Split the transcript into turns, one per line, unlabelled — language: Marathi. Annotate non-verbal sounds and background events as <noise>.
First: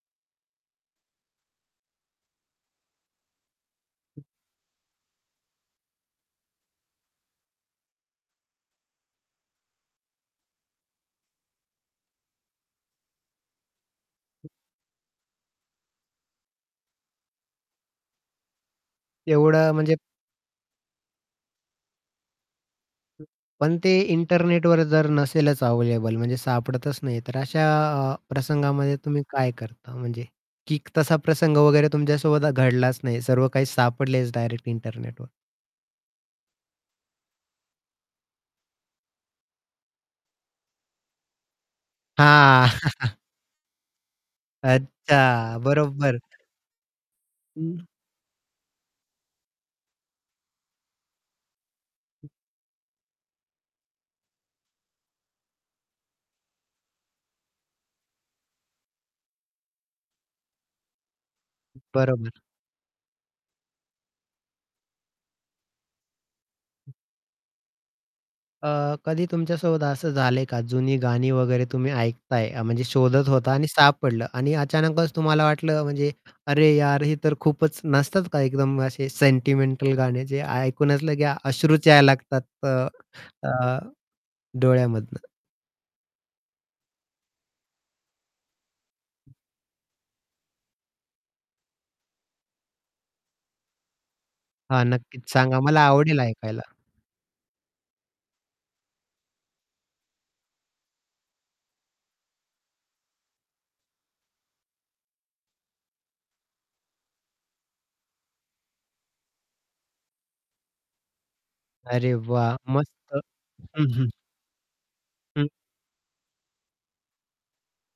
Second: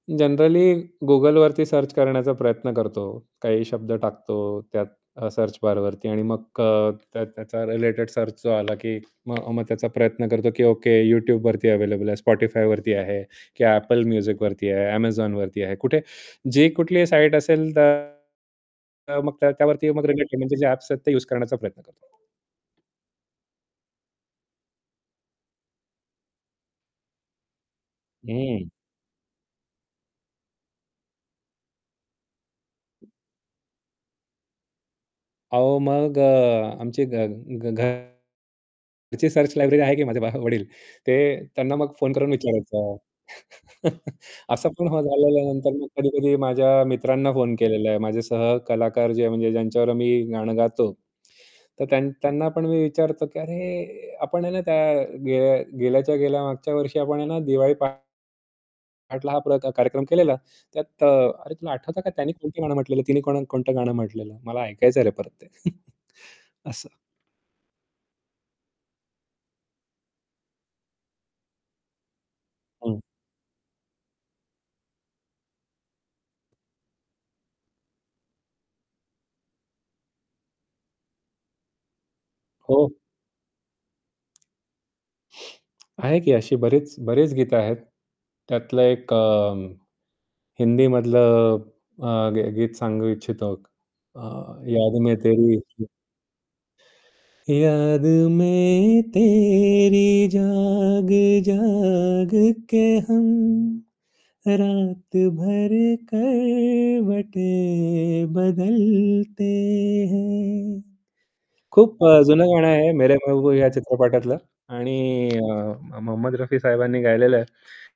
जनरली Googleवरती सर्च करण्याचा प्रयत्न करतो. काही शब्द
हं.
टाकतो त्यात अ, सर्च बारवरती आणि मग अ, त्या त्याचा रिलेटेड सर्च जो आला, की मग मग त्याचा प्रयत्न करतो, की ओके YouTubeवरती अवेलेबल आहे, Spotifyवरती आहे, की Apple
हं.
Musicवरती आहे, Amazonवरती आहे, कुठे जी कुठलीही साईट असेल तर मग
एवढा
त्यावरती
म्हणजे
रिलेट म्हणजे जे ॲप्स आहेत ते उसे करण्याचा प्रयत्न करतो.
हं. पण ते इंटरनेटवर जर नसेलच अवेलेबल म्हणजे सापडतच नाही आहे, तर अशा अ,
हं.
प्रसंगामध्ये तुम्ही काय करता म्हणजे की क तसा प्रसंग वगैरे तुमच्यासोबत आ घडलाच नाहीये, सर्व काही सापडलेच डायरेक्ट इंटरनेटवर?
अहो, मग अ, आमची घ घरची सर्च लायब्ररी आहे की माझे बा वडील. ते त्यांना मग फोन करून
हां.
विचारायचं.
<chuckles>
<laughs> असं पण हा
अच्छा.
झाल्यानंतर मी
बरोबर.
कधी-कधी माझ्या मित्रांना फोन
हं.
केलेला आहे. माझे सहकलाकार जे आहे म्हणजे ज्यांच्यावर मी गाणं गातो. तर त्यान
हं.
त्यांना पण मी विचारतो, की "अरे आपण आहे ना त्या गे गेल्याच्या गेल्या मागच्या वर्षी आपण ना दिवाळी पहाटला हा प्रा का कार्यक्रम केलेला. त्यात अ, अरे तुला
हं.
आठवतं का त्यानी
बरोबर.
कोणतं गाणं म्हटलेलं? तिने कोणा कोणतं गाणं म्हटलेलं? मला ऐकायचंय रे परत ते." <chuckles> असं.
हं. अ, कधी तुमच्यासोबत असं झालंय का जुनी गाणी वगैरे तुम्ही ऐकताय अ, म्हणजे
हं.
शोधत होता आणि सापडलं आणि अचानकच तुम्हाला वाटलं म्हणजे, अरे यार हे तर खूपच नसतात का एकदम असे सेंटिमेंटल गाणे जे ऐकूनच लगे अश्रुच यायला लागतात अ,
हो.
अ, डोळ्यामधनं.
आहे की अशी बरेच बरेच गीतं आहेत. त्यातलं एक अं, हिंदीमधलं अ, ग गीत सांगू इच्छितो. अ,
हां,
याद मैं
नक्कीच
तेरी
सांगा. मला
<unintelligible>
आवडेल ऐकायला.
याद में तेरी जाग, जाग के हम, रातभर करवटे बदलते है. खूप
अरे
अ, जुनं
वाह!
गाणं आहे.
मस्त.
मेरे महबूब या
हं, हं.
चित्रपटातलं आणि अ,
हं.
म मोहम्मद रफी साहेबांनी गायलेलं आहे.